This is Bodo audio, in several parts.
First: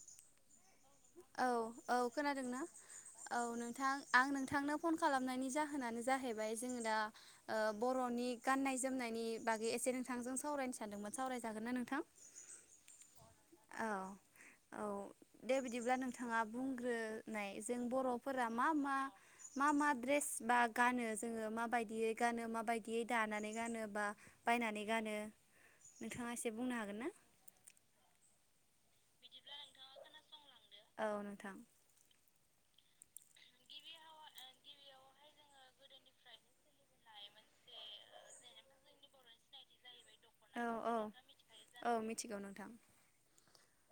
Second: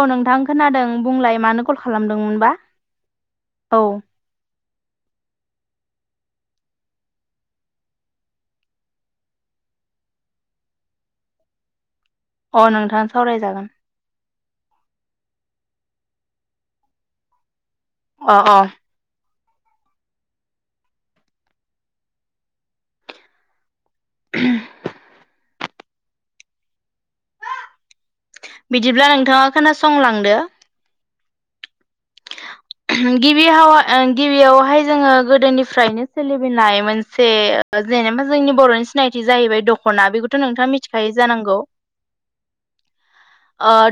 औ नोंथां खोनादों बुंलाय औ मानो कल औ खालामदोंमोनबा खोनादोंना? औ नोंथां आं नोंथांनो फन खालामनायनि जाहोनानो जाहैबाय जोङो दा ओ बर'नि गाननाय जोमनायनि बागै एसे नोंथांजों सावरायनो सानदोंमोन सावरायजागोन ना नोंथां? अ नोंथां सावरायजागोन। औ औ दे बिदिब्ला नोंथाङा बुंग्रोनाय जों अ बर'फोरा अ मा मा मा मा ड्रेस बा गानो? जोङो माबायदियै गानो माबायदियै दानानै गानो। बा बायनानै गानो नोंथाङा एसे बुंनो हागोन ना? बिदिब्ला नोंथाङा खोनासंलांदो औ नोंथां। गिबिहाव‌ गिबियावहाय जोङो गोदोनिफ्रायनो सोलिबोनाय मोनसे ओ जेनेबा जोंनि बर'नि सिनायथि जाहैबाय दख' ख'ना बेखौथ' नोंथाङा मिथिखायो जानांगौ। ओ औ मिथिगौ नोंथां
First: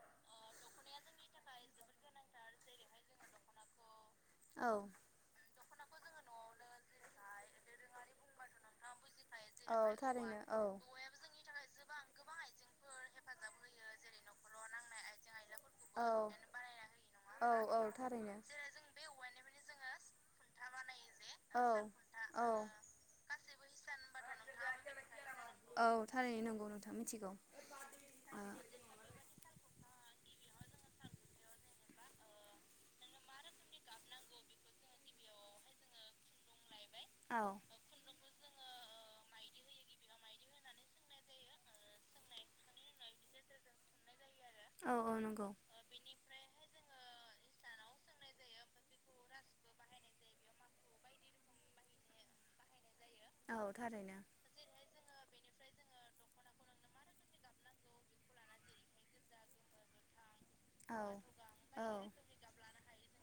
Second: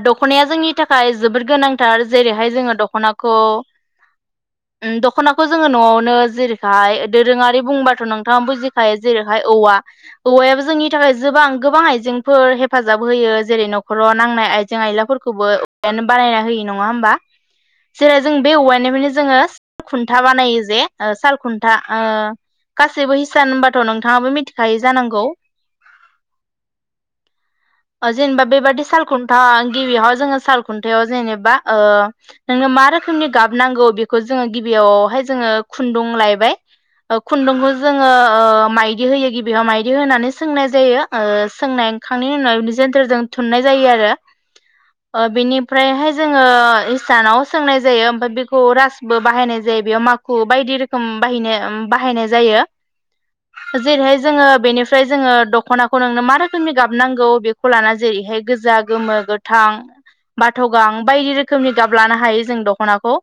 दख'नाया जोंनि थाखाय जोबोद गोनांथार जेरैहाय जोङो दख'नाखौ खौ ओ औ दखनाखौ जों जोङो न'आवनो जेरैहाय दोरोङारि बुंबाथ' नोंथाङा बुजिखायो जेरैहाय औवा औवायाबो औ जोंनि थाखाय जोबां गोबां आइजेंफोर हेफाजाब होयो जेरै न'खराव नांनाय आइजें आयलाफोरखौबो औवायानो बानायना होयो नङा होमबा? औ औ औ जेरै जों थारैनो बे औवाइनिफ्रायनो जोङो खुन्था बानायो जे ओ सालखुन्था ओ गासैबो हिसान होनबाथ' नोंथाङाबो मिथिखायो जानांगौ? औ थारैनो नंगौ नोंथां मिथिगौ ओ जेनेबा औ बेबादि सालखुन्था गिबियावहा जोङो साल खुन्थायाव जेनेबा ओ नोंनो मा रोखोमनि गाब नांगौ बेखौ जोङो गिबियावहाय जोङो खुन्दुं लायबाय ओ औ खुन्दुंखौ जोङो ओ माइदि होयो गिबियाव माइदि होनानै सोंनाय जायो ओ सोंनाय खांनायनि उनाव बि जोन्थोरजों थुननाय जायो आरो औ ओ नंगौ बेनिफ्रायहाय जोङो इसानाव सोंनाय जायो ओमफ्राय बेखौ रासबो बाहायनाय जायो बेयाव माखु बायदि रोखोम बाहायनाय बाहायनाय जायो औ जेरैहाय थारैनो जोङो बेनि ओमफ्राय जोङो दखनाखौ नोंनो मा रोखोमनि गाबनांगौ बेखौ लाना जेरैहाय गोजा गोमो गोथां बाथगां औ बायदि रोखोमनि औ गाब लानो हायो जो जों दखनाखौ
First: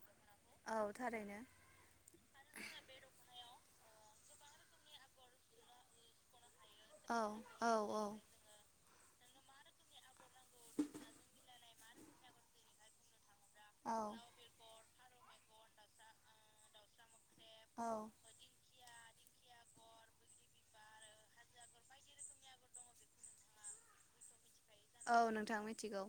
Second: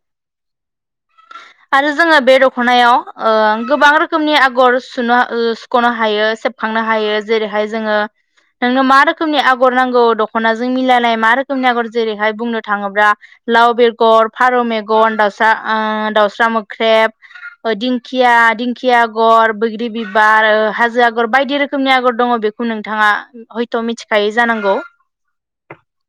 औ थारैनो आरो जोङो बे दखनायाव ओ गोबां रोखोम रोखोमनि आगर सुनो ओ सुखनो हायो सेब खांनो औ हायो औ जेरैहाय जोङो नोंनो मा रोखो रोखोमनि आगर नांगौ दखनाजों मिलायनाय मा रोखोमनि आगर जेरैहाय बुंनो थाङोब्ला लाव बेग‌ औ सा ओ दाउस्रा मोख्रेब ओ औ दिंखिया दिंखिया गर बैग्रि बिबार हाजो आगर बायदि रोखोमनि आगर दङ बेखौ नोंथाङा हयथ मिथिखायो जानांगौ औ नोंथां मिथिगौ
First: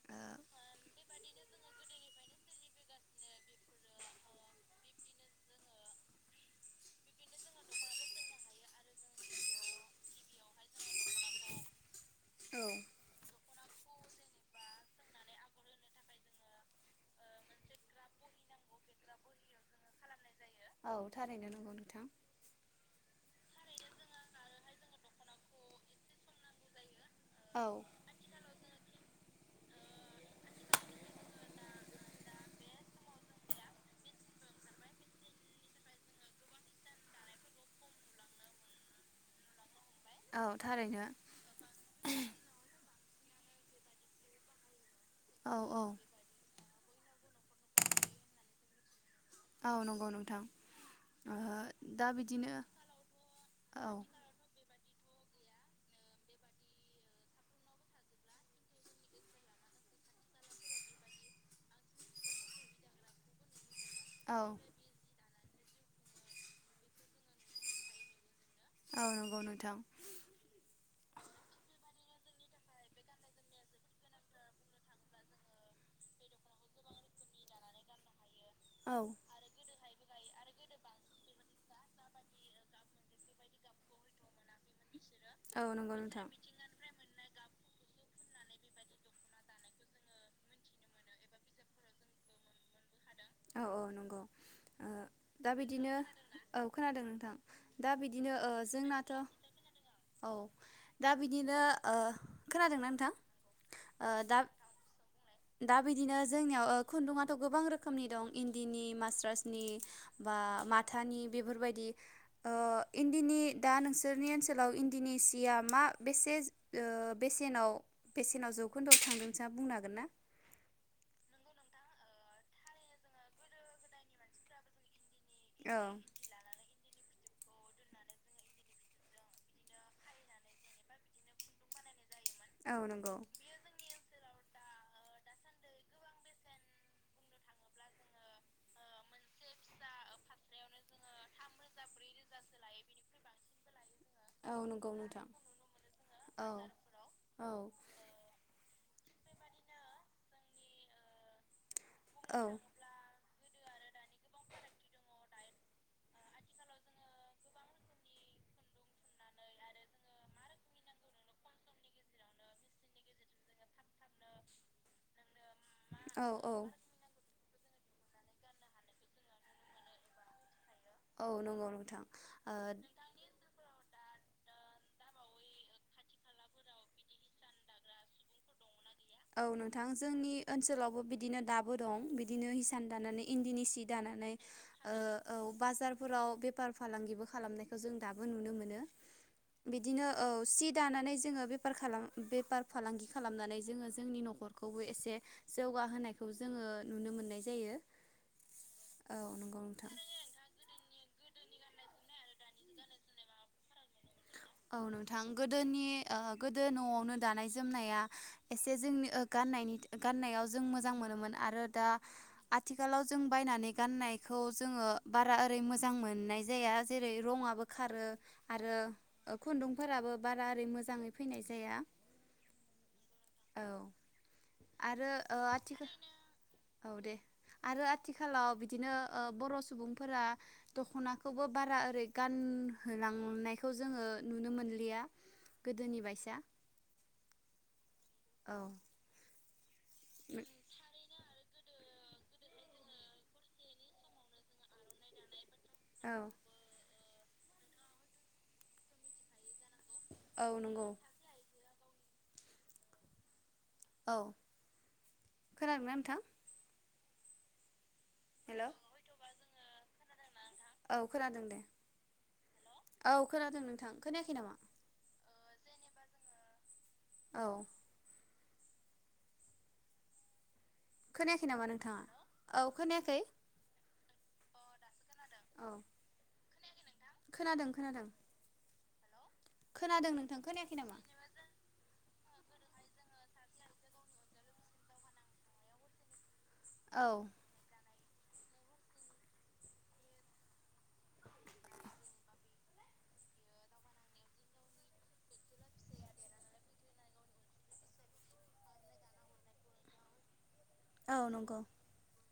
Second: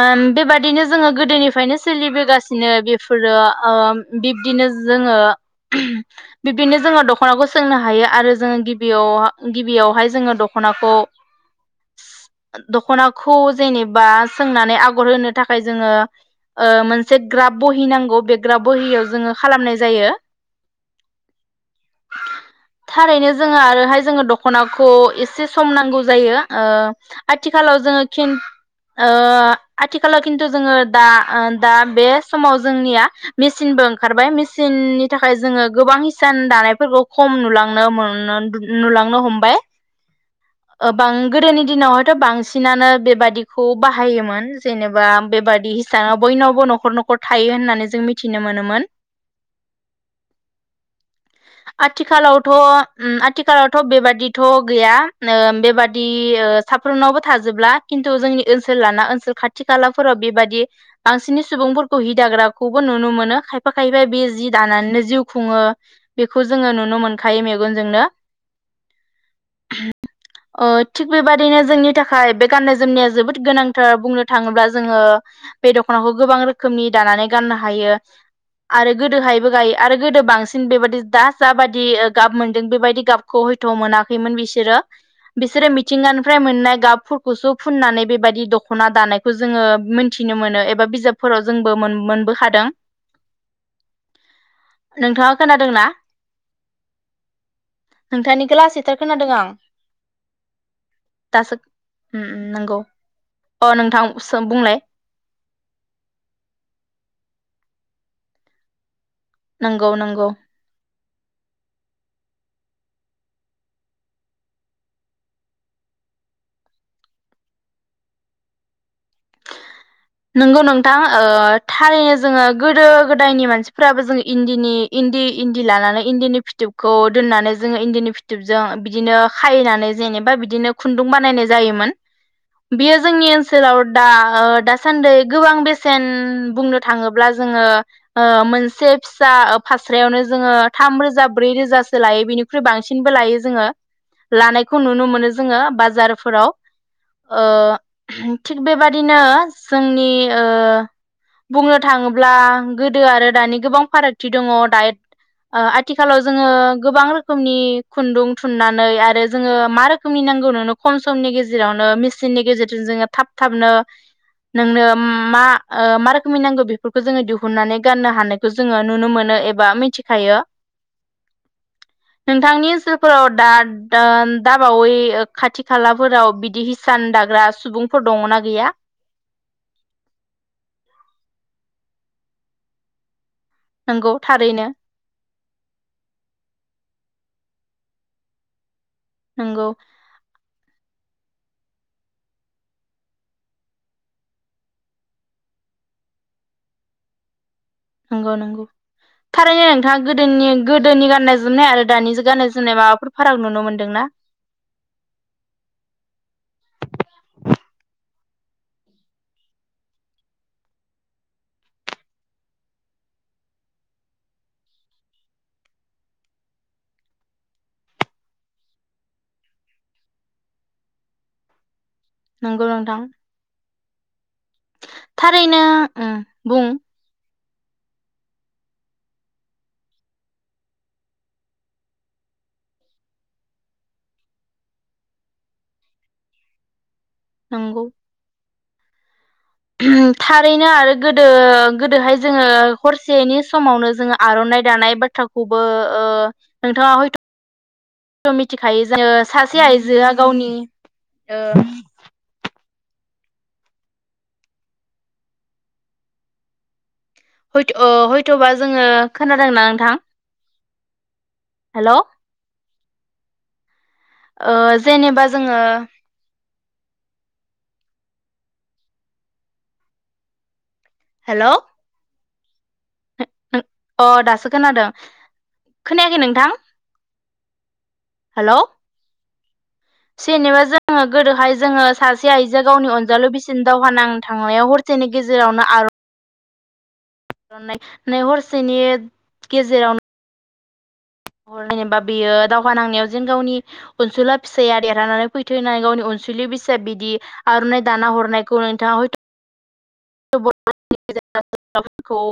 ओम बेबादिनो जोङो गोदोनि फ्राइनो सो सोलिबोगासिनो बेफोरो ओ बिब्दिनो जोङो बिब्दिनो जोङो दखनाखौ सोंनो हायो आरो जोङो गिबियाव गिबियावहाय जोङो दखनाखौ ओ दखनाखौ जेनेबा सोंनानै आगर होनो थाखाय जोङो ओ मोनसे ग्राब बहि नांगौ बे ग्राब बहियाव जोङो खालामनाय जायो औ थारैनो नोंगौ नोंथां थारैनो जोङो आरोहाय जोङो दखनाखौ एसे सम नांगौ जायो ओ औ आथिखालाव जोङो खिन ओ आथिखालाव खिन्थु जोङो दा ओ दा बे समाव जोंनिया मेसिनबो ओंखारबाय मेसिननि थाखाय जोङो गोबां हिसान दानायफोरखौ खम नुलांनो मोनो नुलांनो हमबाय औ ओ थारैनो बां गोदोनि दिनावहायथ बांसिनानो बेब बादिखौ बाहायोमोन जेने बा औ बेबादि औ हि बयनावबो नखर नखर थायो होननानै जों मिथिनो मोनोमोन औ नंगौ नोंथां ओ दा आथिखालावथ बिदिनो ओम आथिखालावथ औ बेबादिथ गैया ओ बेबादि ओ साफ्रोमनावबो थाजोबला खिन्थु जोंनि ओनसोल लाना ओनसोल खाथि खालाफोराव बेबायदि बांसिननि सुबुंफोरखौ हिदाग्राखौबो नुनो मोनो खायफा खायफा-खाहैबाय बे औ जि दानानैनो जिउ खुङो बेखौ जोङो नुनो मोनखायो मेगनजोंनो औ नंगौ नोंथां ओ थिग बेबादिनो जोंनि थाखाय बे गाननाय जोमनाया जोबोद गोनांथार बुंनो थाङोब्ला जोङो बे दख'नाखौ गोबां रोखोमनि दानानै गाननो हायो। आरो औ गोदोहायबो गायो आरो गोदो बां सिन बेबायदि दास जाबादि गाब मोनदों बेबायदि गाबखौ हयथ' मोनाखैमोन बि बोरों औ बिसोरो नंगौ नोंथां मिथिंगानिफ्राय मोननाय गाब खौसो फुननानै बेबायदि दख'ना दानायखौ जोङो मोनथि थिनो मोनो एबा बिजाबफोराव जोंबो मोनबोखादों। औ औ नंगौ ओ नोंथाङा दा खोनादोंना बिदिनो औ खोनादों नोंथां दा बिदिनो नोंथांनिखौ लासैथार जोंनाथ' खोनादों आं औ दा दासो बिदिनो उम उम नंगौ खोनादोंना नोंथां अ नोंथां बुंलाय दा दा बिदिनो जोंनियाव ओ खुन्दुङाथ' गोबां रो खोमनि दं इन्दिनि, मास रासनि नंगौ नंगौ बा माथानि बेफोरबायदि ओ इन्दिनि दा नोंसोरनि ओनसोलाव इन्दिनि सिया मा बेसे ओ बेसेनाव बेसेनाव जौखोन्दोआव थांदों नोंना बुंनो हागोन ना? नंगौ नोंथां ओ थारैनो जोङो गोदो गोदायनि मानसिफोराबो जोङो इन्दिनि इन्दि इन्दि औ लानानै इन्दिनि फिथोबखौ दोननानै जोङो इन्दिनि फिथोबजों बिदिनो खायैनानै जेनेबा बिदिनो खुन्दुं बानायनाय जायोमोन। औ बेयो नंगौ जोंनि ओनसोलाव दा ओ दा सान सान्दै गोबां बेसेन बुंनो थाङोब्ला जोङो ओ मोनसे फिसा फास्रायावनो जोङो थाम रोजा ब्रै रोजासो लायो बेनिख्रुइ बांसिनबो लायो जोङो औ लानायखौ नंगौ नुनो नोंथां मोनो जोङो औ बाजारफोराव। ओ औ थिग बेबादिनो जोंनि ओ बुंनो थाङोब्ला गोदो आरो दानि गोबां फारागथि दङ दायो ओ आथिखालाव जोङो गोबां रोखोमनि खुन्दुं थुननानै आरो जोङो मा रोखोमनि नांगौ नोंनो खम समनि गेजेरावनो मेसिननि गेजेरजों जोङो थाब थाबनो नोंनो मा ओ मा औ रोखोमै औ नांगौ बेफोरखौ जो दिहुन हुननानै गाननो हानायखौ जोङो नुनो मोनो एबा मिथिखायो औ नंगौ नोंथां दा-दाबावै खाथि खालाफोराव बिदि हिसान दाग्रा सुबुंफोर दङनाा गैया? औ नोंथां जोंनि ओनसोलावबो बिदिनो दाबो दं बिदिनो हिसान दानानै इन्दिनि सि नंगौ दानानै थारैनो ओ औ बाजारफोराव बेफार फालांगिबो खालामनायखौ जों दाबो नुनो मोनो। नंगौ बिदिनो औ सित दानानै जोङो बेफार बेफार फालांगि खालामनानै जोङो जोंनि न'खरखौबो एसे जौगाहोनायखौ जोङो नुनो मोननाय जायो। नंगौ नंगौ औ नंगौ थारैनो नोंथां नोंथाङा गोदोनि गोदोनि गाननाय जोमनाय आरो दानि जुगानाय जोमनाय माबाफोर फाराग नुनो मोन्दोंना? औ नोंथां गोदोनि ओ गोदो न'आवनो दानाय जोमनाया एसे जोंनि ओ गाननायनि गाननायाव जों मोजां मोनोमोन आरो दा आथिखालाव जों बायनानै गाननायखौ जोङो बारा ओरै मोजां मोननाय जाया जेरै रंआबो खारो आरो खुन्दुंफोराबो बारा ओरै मोजाङै फैनाय जाया नंगौ नोंथां औ आरो ओ थारैनो आथिखाल उम बुं औ दे आरो आथिखालाव बिदिनो बर' सुबुंफोरा दखनाखौबो बारा ओरै गानहोलांनायखौ जोङो नुनो मोनलिया गोदोनि बायसा नंगौ औ उम थारैनो आरो गोदो गोदोहाय जोङो हरसेैनि समावनो जोङो आर'नाइ दानाय बाथ्राखौ खौबो ओ औ नोंथाङा हयथ' [inaudible] मिथिखायो जायो सा एसे आइजोआ औ गावनि नंगौ औ खोनादोंना नोंथां? हयथ' अ हयथ'बा हेल' जोङो खोनादोंना नोंथां? औ खोनादों दे हेल' ओ औ खोनादों नोंथां खोनायाखै नामा? जेनेबा जोङो औ हेल' खोनायाखै नामा नोंथाङा? औ खोनायाखै अ दासो खोनादों। औ खोनायाखै नोंथां खोनादों खोनादों हेल' खोनादों नोंथां जनिबा खोनायाखै नामा जोङो गोदोहाय जोङो सासे सासे आइजोआ गावनि अनजालु बिसिन दावहा नां थांनायाव हरसेनि गेजेरावनो आर औ [unintelligible] नाय हरसेनि गेजेरावनो जेनेबा बेयो दावहा नांनायाव जेन गावनि अनसुला फिसाया देरहानानै फैथो होननानै गावनि अनसुलि बिसाया बिदि आर'नाइ दाना हरनायखौ नोंथाङा हयथ' [unintelligible] औ नंगौ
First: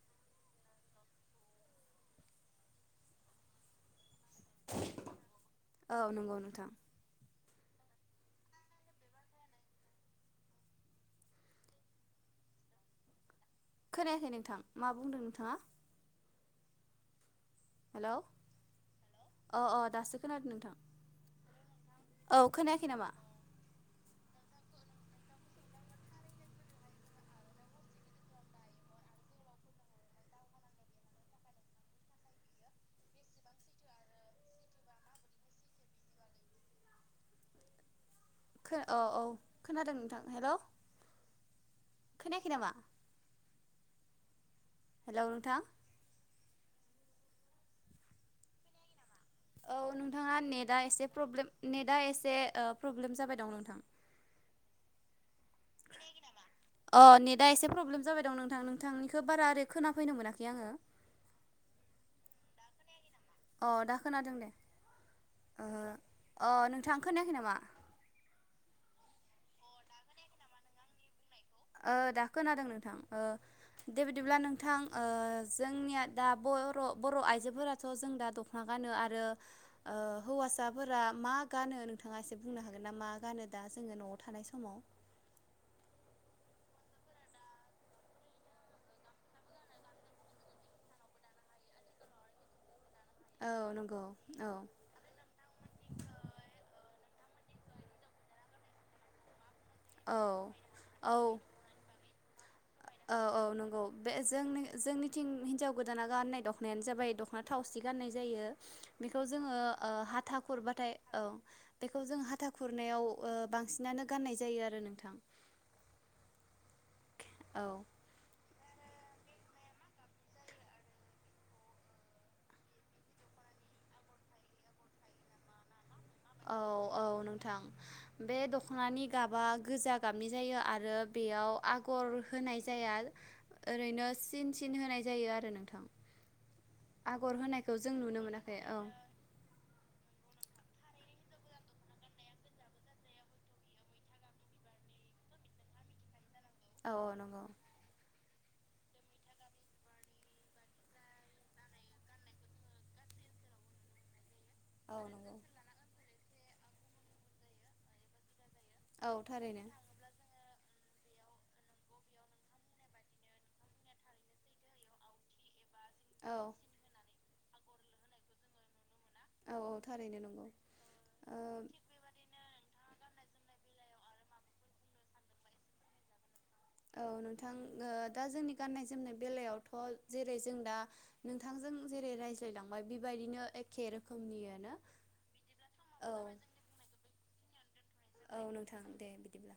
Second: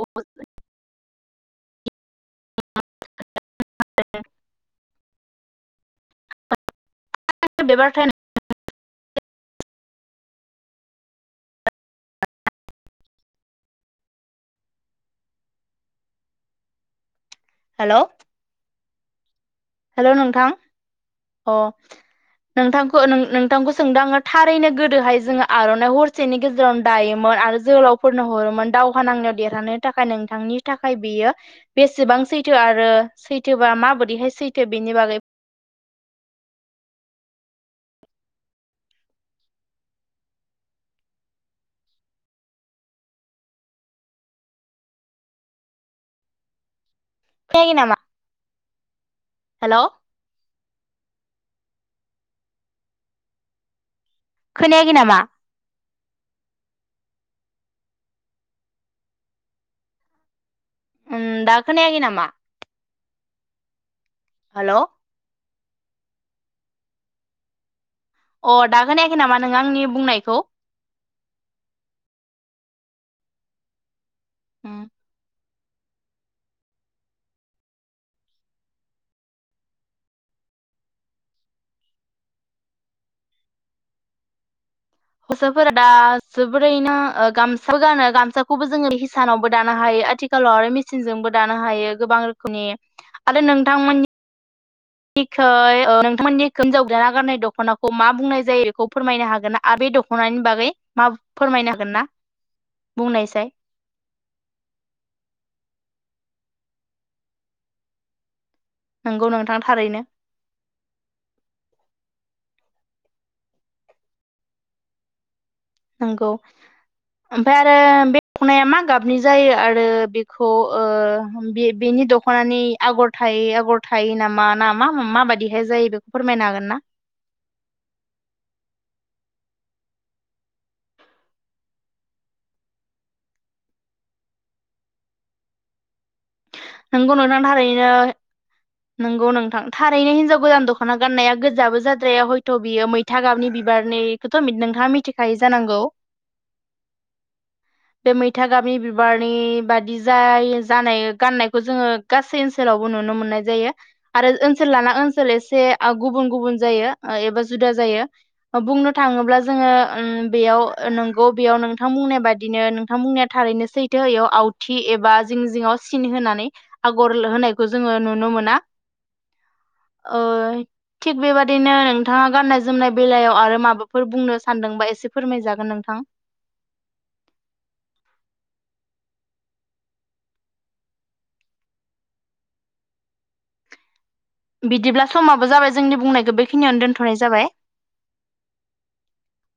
[unintelligible] औ नंगौ नोंथां [unintelligible] खोनायाखै नोंथां मा बुंदों नोंथाङा? हेल' अ अ दासो खोनादों नोंथां। अ औ खोनायाखै नोंथांखौ नामा नोंथांखौ सोंदाङो थारैनो गोदोहाय जोङो आर'नाइ हरसेनि गेजेरावनो दायोमोन आरो जोहोलावफोरनो हरोमोन दावहा नांनायाव देरहानो थाखाय नोंथांनि थाखाय बेयो बेसेबां सैथो आरो सैथोबा माबोरैहाय सैथो बेनि बागै औ औ खोनादों नोंथां हेलौ खोनायाखै नामा? हेलौ नोंथां खोनायाखै नामा? औ हेलौ नोंथाङा नेटआ एसे प्रब्लेम नेटआ एसे प्रब्लेम जाबाय दं नोंथां। खोनायाखै नामा? अ नेटआ एसे प्रब्लेम जाबाय दं नोंथां। नोंथांनिखौ बारा ओरै खोनाफैनो मोनाखै आङो। उम दा खोनायाखै नामा? अ दा खोनादों दे। हेलौ ओहो अ नोंथाङा खोनायाखै नामा? अ दा खोनायाखै नामा नों आंनि बुंनायखौ? ओ दा खोनादों नोंथां ओ दे बिदिब्ला नोंथां उम ओ जोंनिया दा बर' बर' आइजोफोराथ' जों दा दख'ना गानो आरो ओ हौवासाफोरा मा गानो नोंथाङा एसे बुंनो हागोन नामा गानो दा जोङो न'आव थानाय समाव? हौवासाफोरा दा जोबोरैनो गामसा गानो गामसाखौबो जोङो हिसानावबो दानो हायो आथिखालाव आरो मेसिनजोंबो दानो हायो गोबां रोखोमनि औ नंगौ औ खै ओ नोंथांमोननि खै हिन्जाव गोदाना गाननाय दख'नाखौ मा बुंनाय जायो बेखौ फोरमायनो हागोन ना। आ बे दख'नानि बागै औ मा औ फोरमायनो हागोन ना? औ औ बुंनायसाय नंगौ बे जोंनि जोंनिथिं हिनजाव गोदान दाना गाननाय दख'नायानो जाबाय दख'ना थावसि गाननाय जायो। बेखौ नंगौ जोङो नोंथां ओ थारैनो हाथा खुरबाथाय औ बेखौ जों हा था खुरनायाव ओ बांसिनानो गाननाय जायो आरो नोंथां। नंगौ ओमफ्राय औ आरो बे दख'नाया मा गाबनि जायो आरो बेखौ ओ बे-बेनि दख'नानि आगर थायै आगर थायो नामा ना मा माबायदिहाय जायो बेखौ फोरमायनो हागोन ना औ औ नोंथां बे दख'नानि गाबा गोजा गाबनि जायो आरो बेयाव आगर होनाय जाया ओरैनो सिन सिन होनाय जायो आरो नोंथां। नोंगौ आगर नोंथां होनायखौ थारैनो जों नुनो मोनाखै औ नोंगौ नोंथां थारैनो हिनजाव गोदान दख'ना गाननाया गोजाबो जाद्राया हयथ' बियो मैथा गाबनि बिबारनिखौथ' नोंथाङा मिथिखायो जानांगौ। औ नंगौ बे मैथा गाबनि बिबारनि बादि जायो जानाय गाननाय खौ जोङो गासै ओनसोलावबो नुनो मोननाय जायो। आरो ओ नसोल लाना औ ओनसोल नंगौ एसे ओ गुबुन गुबुन जायो एबा जुदा जायो। बुंनो औ थाङोब्ला थारैनो। जोङो ओम बेयाव नंगौ बेयाव नोंथां बुंनाय बादिनो नोंथां बुंनाया थारैनो सैथो इयाव आवथि एबा जिं जिङाव सिन होनानै औ आगर लोहोनायखौ जोङो नुनो मोना, औ थारैनो ओ नंगौ थिग बे ओ बादिनो नोंथाङा गाननाय जोमनाय बेलायाव, आरो माबाफोर बुंनो सानदोंबा एसे फोरमायजागोन नोंथां, औ नोंथां ओ दा जोंनि गाननाय जोमनाय बेलायावथ' जेरै जों दा नोंथांजों जेरै रायज्लायलांबाय बे बायदिनो एखे रोखोमनियानो बिदिब्ला समाबो जाबाय जोंनि औ बुंनायखौ बेखिनियावनो दोनथ'नाय जाबाय, औ नोंथां दे बिदिब्ला।